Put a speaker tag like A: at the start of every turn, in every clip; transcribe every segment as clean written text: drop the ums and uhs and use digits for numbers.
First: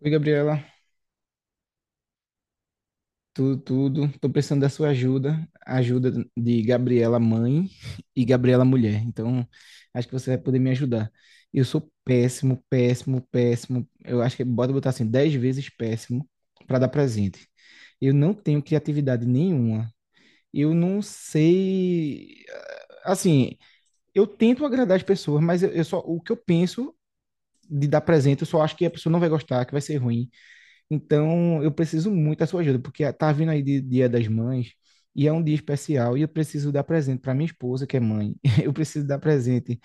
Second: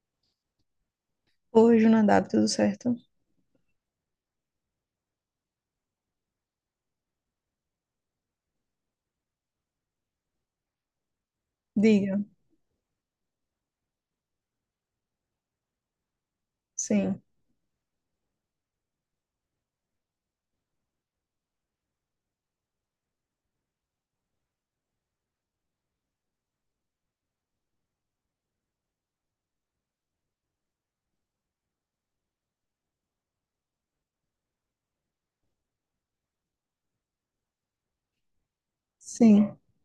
A: Oi, Gabriela.
B: Hoje o Nadab, tudo certo?
A: Tudo. Tô precisando da sua ajuda. Ajuda de Gabriela mãe e Gabriela mulher. Então, acho que você vai poder me ajudar. Eu sou
B: Diga.
A: péssimo, péssimo, péssimo. Eu acho que botar assim, 10 vezes péssimo para dar
B: Sim,
A: presente. Eu não tenho criatividade nenhuma. Eu não sei. Assim, eu tento agradar as pessoas, mas eu só o que eu penso de dar presente, eu só acho que a pessoa não vai gostar, que vai ser ruim. Então, eu preciso muito da sua ajuda, porque tá vindo Dia das Mães e é um dia especial e eu preciso dar presente para minha esposa, que é mãe. Eu preciso dar
B: sim,
A: presente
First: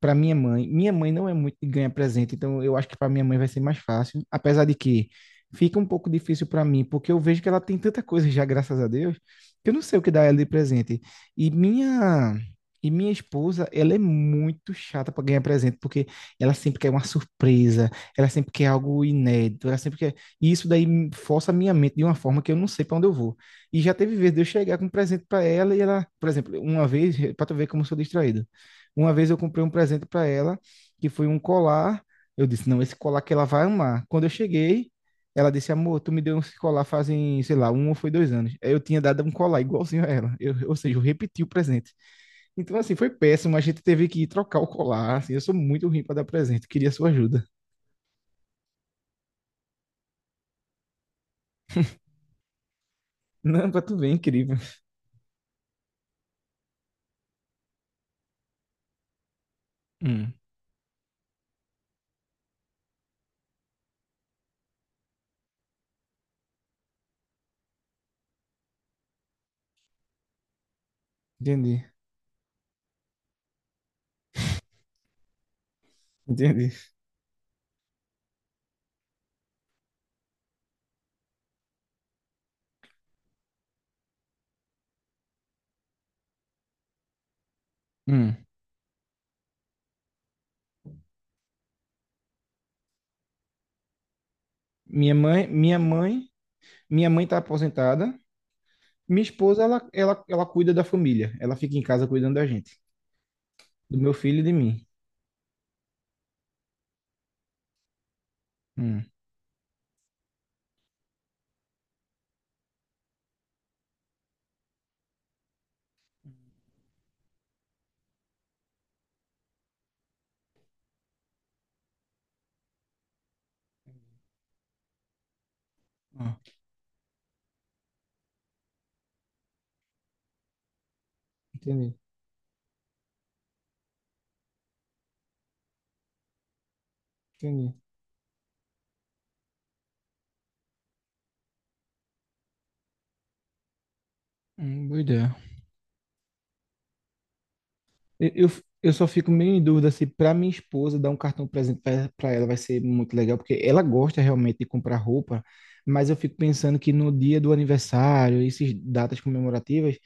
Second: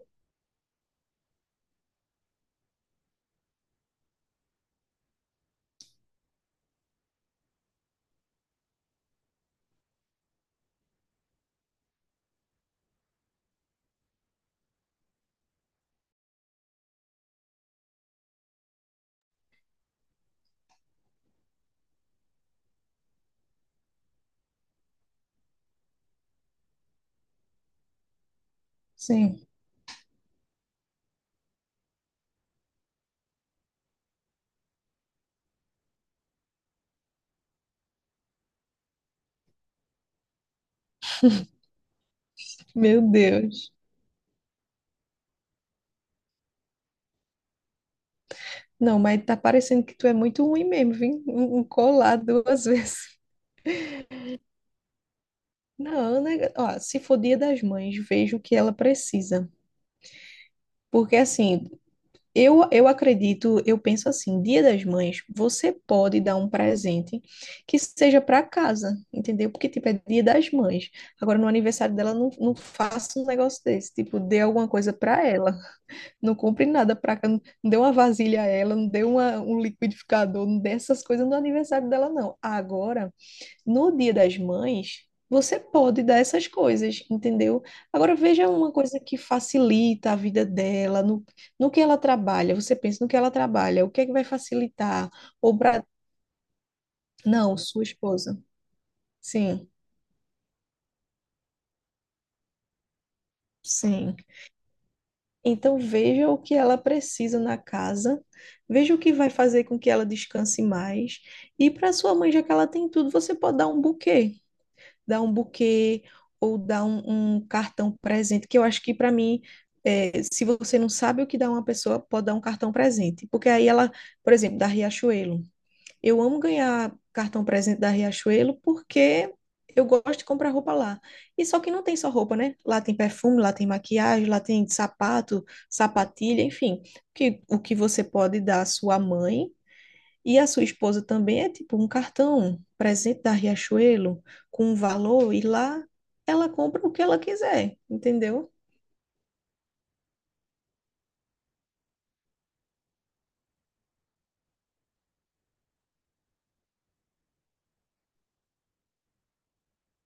A: para minha mãe. Minha mãe não é muito de ganhar presente, então eu acho que para minha mãe vai ser mais fácil, apesar de que fica um pouco difícil para mim, porque eu vejo que ela tem tanta coisa já, graças a Deus, que eu não sei o que dar ela de presente. E minha e minha esposa, ela é muito chata para ganhar presente, porque ela sempre quer uma surpresa, ela sempre quer algo inédito, ela sempre quer e isso força a minha mente de uma forma que eu não sei para onde eu vou. E já teve vezes de eu chegar com um presente para ela e ela, por exemplo, uma vez, para tu ver como eu sou distraído. Uma vez eu
B: sim.
A: comprei um presente para ela que foi um colar. Eu disse, não, esse colar que ela vai amar. Quando eu cheguei, ela disse, amor, tu me deu esse colar fazem, sei lá, um ou foi dois anos. Aí eu tinha dado um colar igualzinho a ela. Eu, ou seja, eu repeti o presente. Então, assim,
B: Meu
A: foi péssimo. A
B: Deus.
A: gente teve que ir trocar o colar. Assim, eu sou muito ruim para dar presente. Queria sua ajuda.
B: Não, mas tá parecendo que tu é muito ruim mesmo, viu? Um colar duas vezes.
A: Não, pra tu ver, incrível.
B: Não, né? Ó, se for Dia das Mães, vejo o que ela precisa.
A: Hum,
B: Porque assim, eu acredito, eu penso assim, Dia das Mães, você pode dar um presente que seja para casa, entendeu? Porque, tipo, é Dia das Mães. Agora, no
A: entendi.
B: aniversário dela, não, não faça um negócio desse, tipo, dê alguma coisa para ela. Não compre
A: Entendi.
B: nada pra cá, não dê uma vasilha a ela, não dê uma, um liquidificador, não dê essas coisas no aniversário dela, não. Agora, no Dia das Mães, você pode dar essas coisas, entendeu? Agora,
A: Hum.
B: veja uma coisa que facilita a vida dela, no que ela trabalha. Você pensa no que ela trabalha, o que é que vai facilitar?
A: Minha mãe,
B: Ou
A: minha
B: pra...
A: mãe, minha mãe tá
B: Não, sua
A: aposentada.
B: esposa.
A: Minha esposa,
B: Sim,
A: ela cuida da família. Ela fica em casa cuidando da gente, do meu
B: sim.
A: filho e de mim.
B: Então veja o que ela precisa na casa, veja o
A: Hum.
B: que vai fazer com que ela descanse mais. E para sua mãe, já que ela tem tudo, você pode dar um buquê ou dar um, um cartão presente, que eu acho que para mim, é, se você não sabe o que dá uma pessoa, pode dar um cartão presente, porque aí ela, por exemplo, da Riachuelo. Eu
A: Ah,
B: amo ganhar cartão presente da Riachuelo porque eu gosto de comprar roupa lá. E só que não
A: entendi,
B: tem só roupa, né? Lá tem perfume, lá tem maquiagem, lá tem sapato, sapatilha, enfim. Que, o
A: entendi.
B: que você pode dar à sua mãe e à sua esposa também é tipo um cartão um presente da Riachuelo com um
A: Boa
B: valor
A: ideia.
B: e lá ela compra o que ela quiser,
A: Eu, eu,
B: entendeu?
A: eu só fico meio em dúvida se para minha esposa dar um cartão presente para ela vai ser muito legal, porque ela gosta realmente de comprar roupa, mas eu fico pensando que no dia do aniversário, essas datas comemorativas,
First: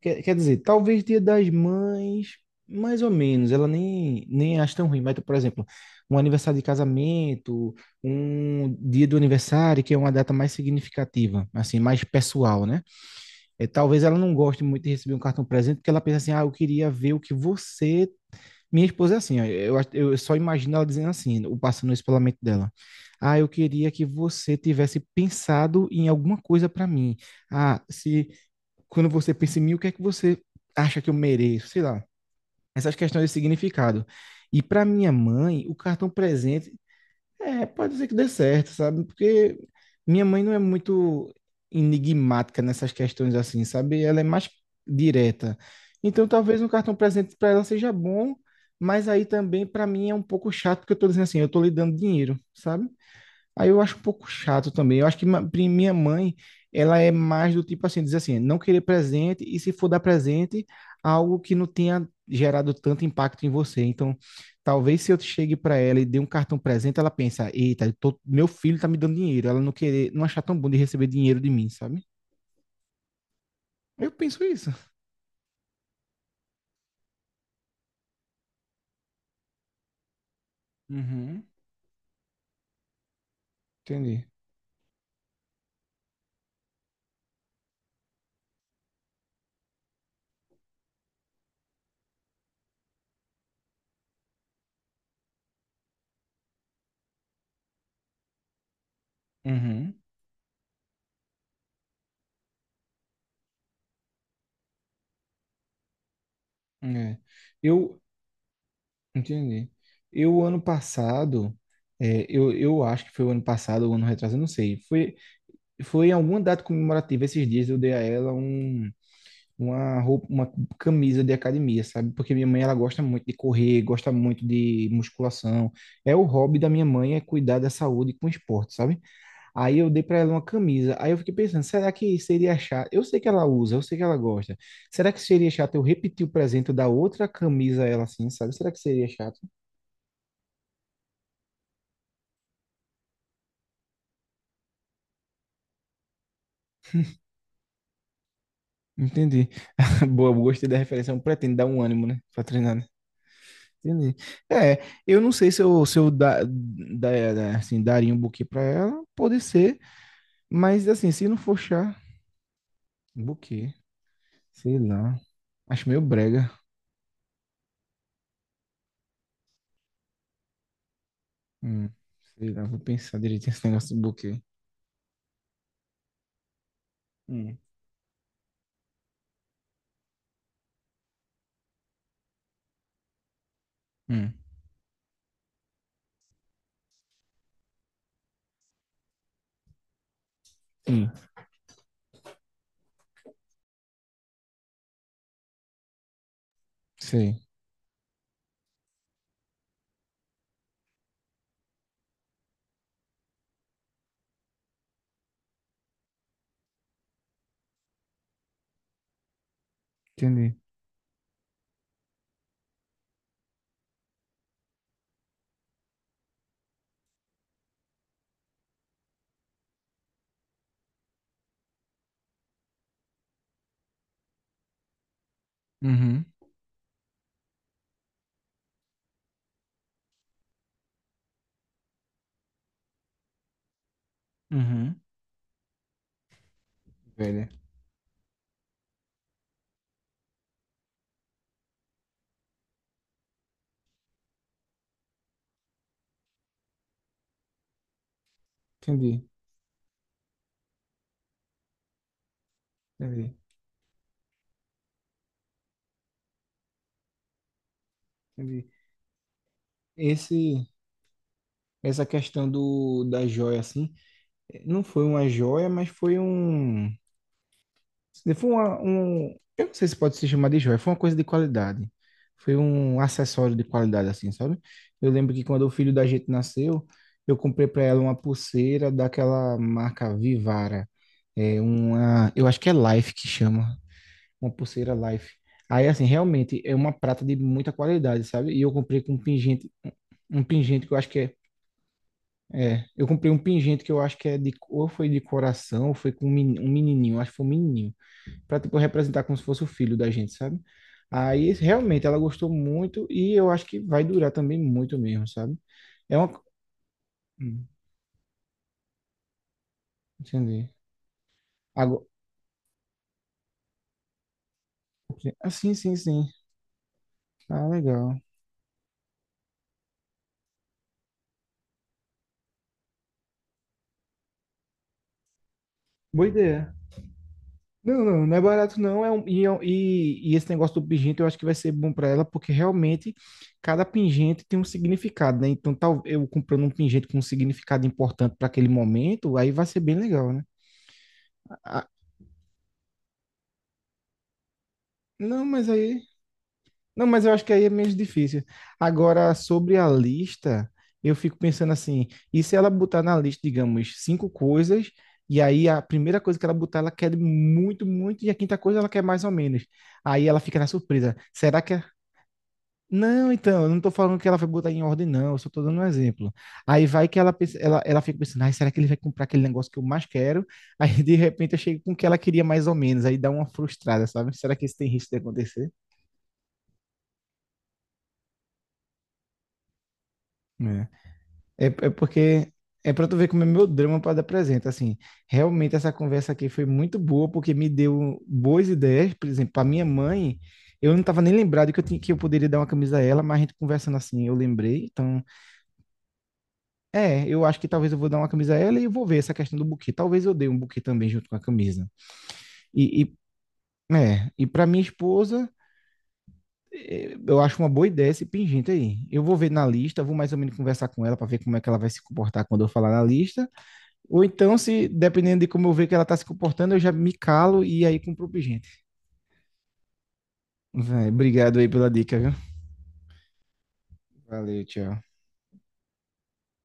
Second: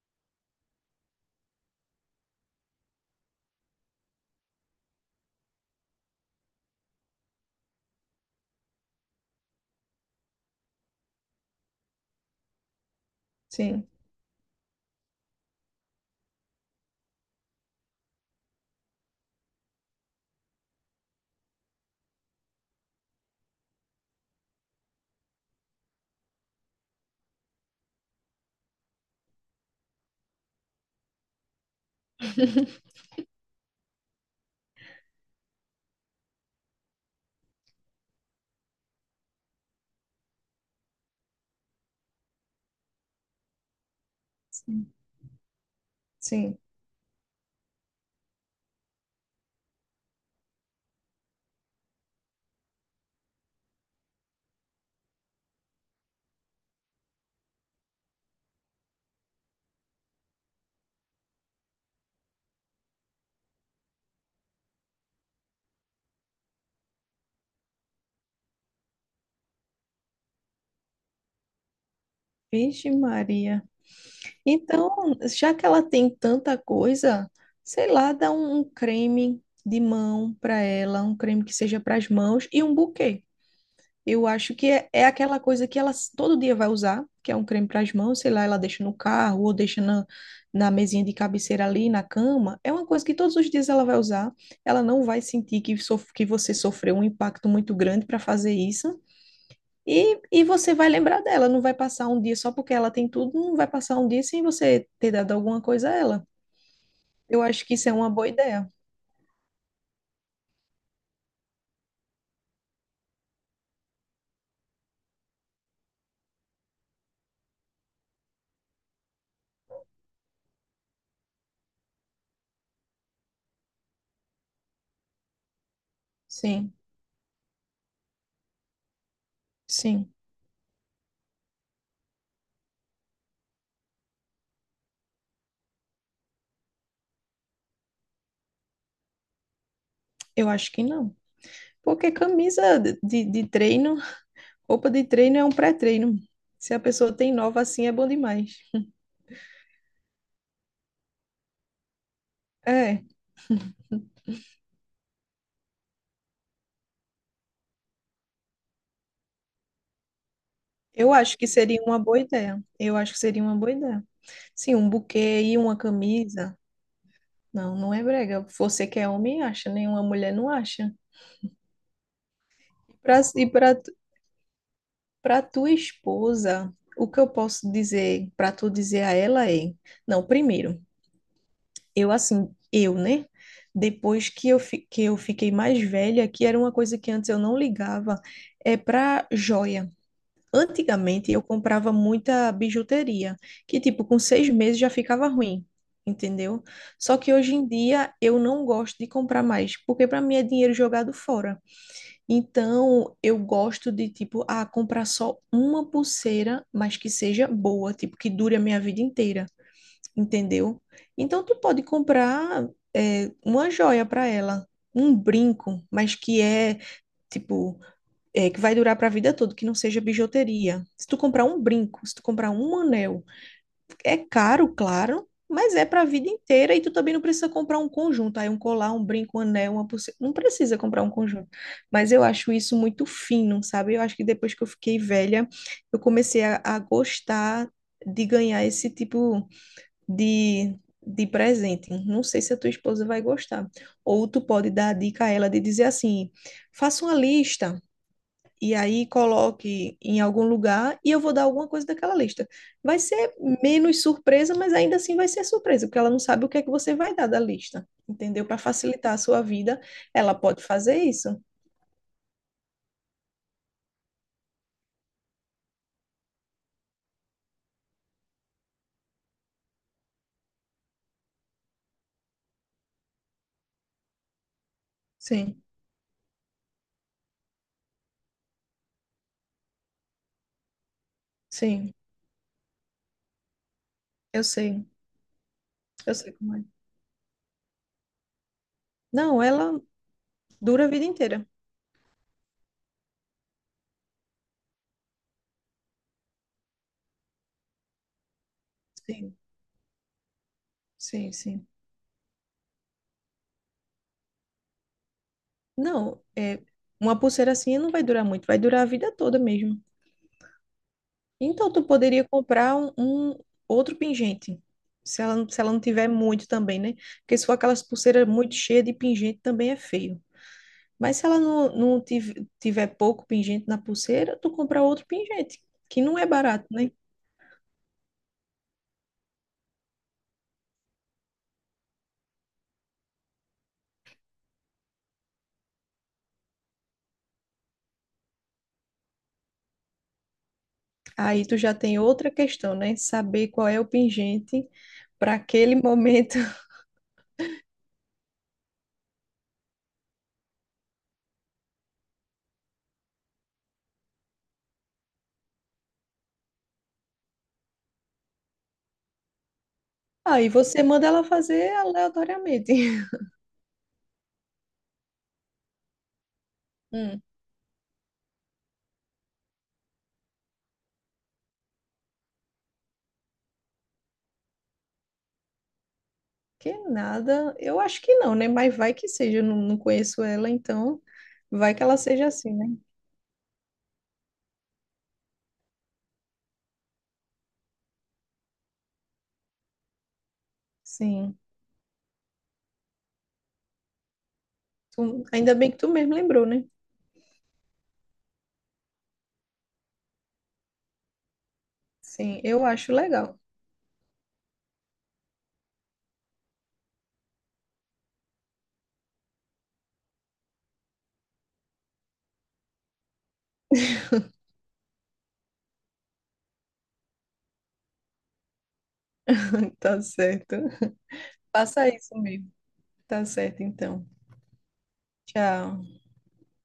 A: Quer dizer, talvez Dia das Mães, mais ou menos, ela nem acha tão ruim, mas, por exemplo, um aniversário de casamento, um dia do aniversário, que é uma data mais significativa, assim, mais pessoal, né? É,
B: Sim,
A: talvez ela não goste muito de receber um cartão presente, porque ela pensa assim, ah, eu queria ver o que você... Minha esposa é assim, ó, eu só imagino ela dizendo assim, o passando isso pela mente dela. Ah, eu queria que você tivesse pensado em alguma coisa para mim. Ah, se quando você pensa em mim, o que é que você acha que eu mereço? Sei lá. Essas questões de significado. E para minha mãe, o cartão presente, é, pode ser que dê certo, sabe? Porque minha mãe não é muito enigmática nessas questões assim, sabe? Ela é mais
B: sim.
A: direta. Então,
B: Sim.
A: talvez um cartão presente para ela seja bom, mas aí também para mim é um pouco chato, porque eu tô dizendo assim, eu tô lhe dando dinheiro, sabe? Aí eu acho um pouco chato também. Eu acho que minha mãe, ela é mais do tipo assim, diz assim, não querer presente e se for dar presente, algo que não tenha gerado tanto impacto em você. Então, talvez se eu chegue para ela e dê um cartão presente, ela pensa, eita, meu filho tá me dando dinheiro. Ela não querer, não achar tão bom de receber dinheiro de mim, sabe?
B: Vixe Maria.
A: Eu penso isso.
B: Então, já que ela tem tanta coisa, sei lá, dá um, um creme de mão para ela, um
A: Uhum,
B: creme que seja para as mãos e um buquê.
A: entendi.
B: Eu acho que é, é aquela coisa que ela s- todo dia vai usar, que é um creme para as mãos, sei lá, ela deixa no carro ou deixa na, na mesinha de cabeceira ali, na cama. É uma coisa que todos os dias ela vai usar. Ela não vai sentir que, sof que você sofreu um impacto muito grande para fazer isso.
A: Uhum.
B: E você vai lembrar dela, não vai passar um dia só porque ela tem tudo, não vai passar um dia sem você ter dado alguma coisa a ela.
A: É.
B: Eu acho que isso é
A: Eu
B: uma boa ideia.
A: entendi. Eu ano passado, é, eu acho que foi o ano passado, o ano retrasado, eu não sei. Foi em alguma data comemorativa esses dias eu dei a ela um, uma roupa, uma camisa de academia, sabe? Porque minha mãe ela gosta muito de correr, gosta muito de musculação. É o hobby da
B: Sim,
A: minha mãe é cuidar da saúde com esporte, sabe? Aí eu dei
B: sim,
A: para ela uma camisa. Aí eu fiquei pensando, será que seria chato? Eu sei que ela usa, eu sei que ela gosta. Será que seria chato eu repetir o presente da outra camisa a ela assim, sabe? Será que seria chato?
B: eu acho que não. Porque camisa de, de treino, roupa de treino é um pré-treino. Se a pessoa tem nova assim, é bom demais.
A: Entendi. Boa, gostei da referência. Eu pretendo dar um ânimo, né? Pra treinar, né?
B: É,
A: Entendi. É, eu não sei se eu, se eu da, da- da- assim, daria um buquê pra ela, pode ser, mas assim,
B: eu
A: se não
B: acho que
A: for
B: seria
A: chá,
B: uma boa ideia. Eu acho que seria uma boa
A: buquê,
B: ideia. Sim,
A: sei
B: um
A: lá,
B: buquê e uma
A: acho meio brega.
B: camisa. Não, não é brega. Você que é homem acha, nenhuma mulher não acha.
A: Hum, sei lá, vou pensar
B: Pra-
A: direito
B: e
A: nesse
B: para
A: negócio de buquê.
B: Para tua esposa, o que eu
A: Hum,
B: posso dizer para tu dizer a ela é, não, primeiro, eu assim, eu, né? Depois
A: hum,
B: que eu, fi- que eu fiquei mais velha, que era uma coisa que antes eu não ligava, é para joia.
A: sim,
B: Antigamente eu comprava muita bijuteria, que tipo, com 6 meses já ficava ruim, entendeu? Só que
A: sei,
B: hoje em dia eu não gosto de comprar mais, porque para mim é dinheiro jogado fora. Então, eu gosto de, tipo, ah, comprar só uma pulseira, mas que seja boa, tipo, que dure a minha vida inteira,
A: entendi.
B: entendeu? Então, tu pode comprar, é, uma joia para ela, um brinco, mas que é, tipo, é, que vai durar para a vida toda, que não seja bijuteria. Se tu comprar um brinco, se tu comprar um anel, é caro, claro, mas é para a
A: Uhum,
B: vida inteira e tu também não precisa comprar um conjunto, aí um colar, um brinco, um anel, uma pulseira, não precisa comprar um conjunto. Mas eu acho isso muito fino, sabe? Eu acho que depois que eu fiquei
A: uhum,
B: velha, eu comecei a
A: velho,
B: gostar de ganhar esse tipo de de presente. Não sei se a tua esposa vai gostar. Ou tu pode dar a dica a ela de dizer assim: faça uma lista e aí
A: entendi,
B: coloque em algum lugar e eu vou dar alguma coisa daquela lista. Vai ser
A: entendi,
B: menos surpresa, mas ainda assim vai ser surpresa, porque ela não sabe o que é que você vai dar da lista, entendeu? Para
A: entendi.
B: facilitar a sua vida, ela pode
A: Esse,
B: fazer isso.
A: essa questão do, da joia, assim, não foi uma joia, mas foi um Se for uma- um, eu não sei se pode se chamar de joia, foi uma coisa de qualidade. Foi um acessório de qualidade, assim, sabe? Eu lembro que quando
B: Sim,
A: o filho da gente nasceu, eu comprei para ela uma pulseira daquela marca Vivara. É
B: sim,
A: uma, eu acho que é Life que chama,
B: eu
A: uma
B: sei,
A: pulseira Life. Aí, assim,
B: eu sei como
A: realmente
B: é.
A: é uma prata de muita qualidade, sabe? E eu comprei com
B: Não, ela
A: um
B: dura
A: pingente
B: a
A: que eu
B: vida
A: acho que é.
B: inteira.
A: É, eu comprei um pingente que eu acho que é de, ou foi de coração, ou foi com um um menininho, acho que foi um menininho para tipo representar
B: Sim,
A: como se fosse o filho da gente, sabe?
B: sim,
A: Aí
B: sim.
A: realmente ela gostou muito e eu acho que vai durar também muito mesmo, sabe? É
B: Não,
A: uma
B: é, uma pulseira
A: Hum,
B: assim não vai durar muito, vai durar a vida toda mesmo.
A: entendi.
B: Então, tu
A: Agora,
B: poderia comprar um, um outro pingente. Se ela, não-
A: ah,
B: se ela
A: sim,
B: não
A: sim,
B: tiver
A: sim.
B: muito também, né? Porque se for
A: Ah,
B: aquelas
A: legal.
B: pulseiras muito cheias de pingente, também é feio. Mas se ela não, não tiv- tiver pouco pingente na pulseira, tu compra outro pingente, que não é
A: Boa
B: barato,
A: ideia.
B: né?
A: Não, não, não é barato não, e esse negócio do pingente eu acho que vai ser bom para ela, porque realmente cada pingente tem um significado, né? Então, tal, eu comprando um pingente com um significado importante para aquele momento, aí vai ser bem legal, né?
B: Aí tu já
A: Ah,
B: tem outra questão, né? Saber qual é o pingente para
A: não, mas
B: aquele
A: aí
B: momento.
A: Não, mas eu acho que aí é menos difícil. Agora, sobre a lista, eu fico pensando assim, e se ela botar na lista, digamos, cinco coisas, e aí a primeira coisa que ela botar, ela quer muito, muito, e a quinta coisa ela quer mais ou menos. Aí ela
B: Aí
A: fica na
B: você manda
A: surpresa.
B: ela fazer aleatoriamente.
A: Não, então, eu não tô falando que ela vai botar em ordem, não, eu só tô dando um exemplo. Aí vai que
B: Hum.
A: ela fica pensando, ai, será que ele vai comprar aquele negócio que eu mais quero? Aí, de repente, eu chego com o que ela queria mais ou menos, aí dá uma frustrada, sabe? Será que isso tem risco de acontecer?
B: Que nada, eu acho que não, né? Mas vai que seja, eu não, não conheço ela, então
A: É,
B: vai que
A: é
B: ela seja
A: porque
B: assim, né?
A: é pra tu ver como é meu drama para dar presente. Assim, realmente essa conversa aqui foi muito boa porque me deu boas ideias. Por exemplo, para minha mãe, eu não tava nem
B: Sim.
A: lembrado que eu tinha, que eu poderia dar uma camisa a ela, mas a gente conversando assim, eu lembrei. Então,
B: Tu- ainda bem que tu mesmo lembrou, né?
A: é, eu acho que talvez eu vou dar uma camisa a ela e eu vou ver essa questão do buquê. Talvez eu dê um buquê também junto com a camisa.
B: Sim, eu acho
A: E, e
B: legal.
A: e para minha esposa, eu acho uma boa ideia esse pingente aí. Eu vou ver na lista, vou mais ou menos conversar com ela para ver como é que ela vai se comportar quando eu falar na lista. Ou então, se dependendo de como eu ver que ela tá se comportando, eu já me calo e aí compro pro gente.
B: Tá certo.
A: Vai, obrigado aí
B: Faça
A: pela
B: isso
A: dica, viu?
B: mesmo. Tá certo, então.
A: Valeu, tchau.
B: Tchau.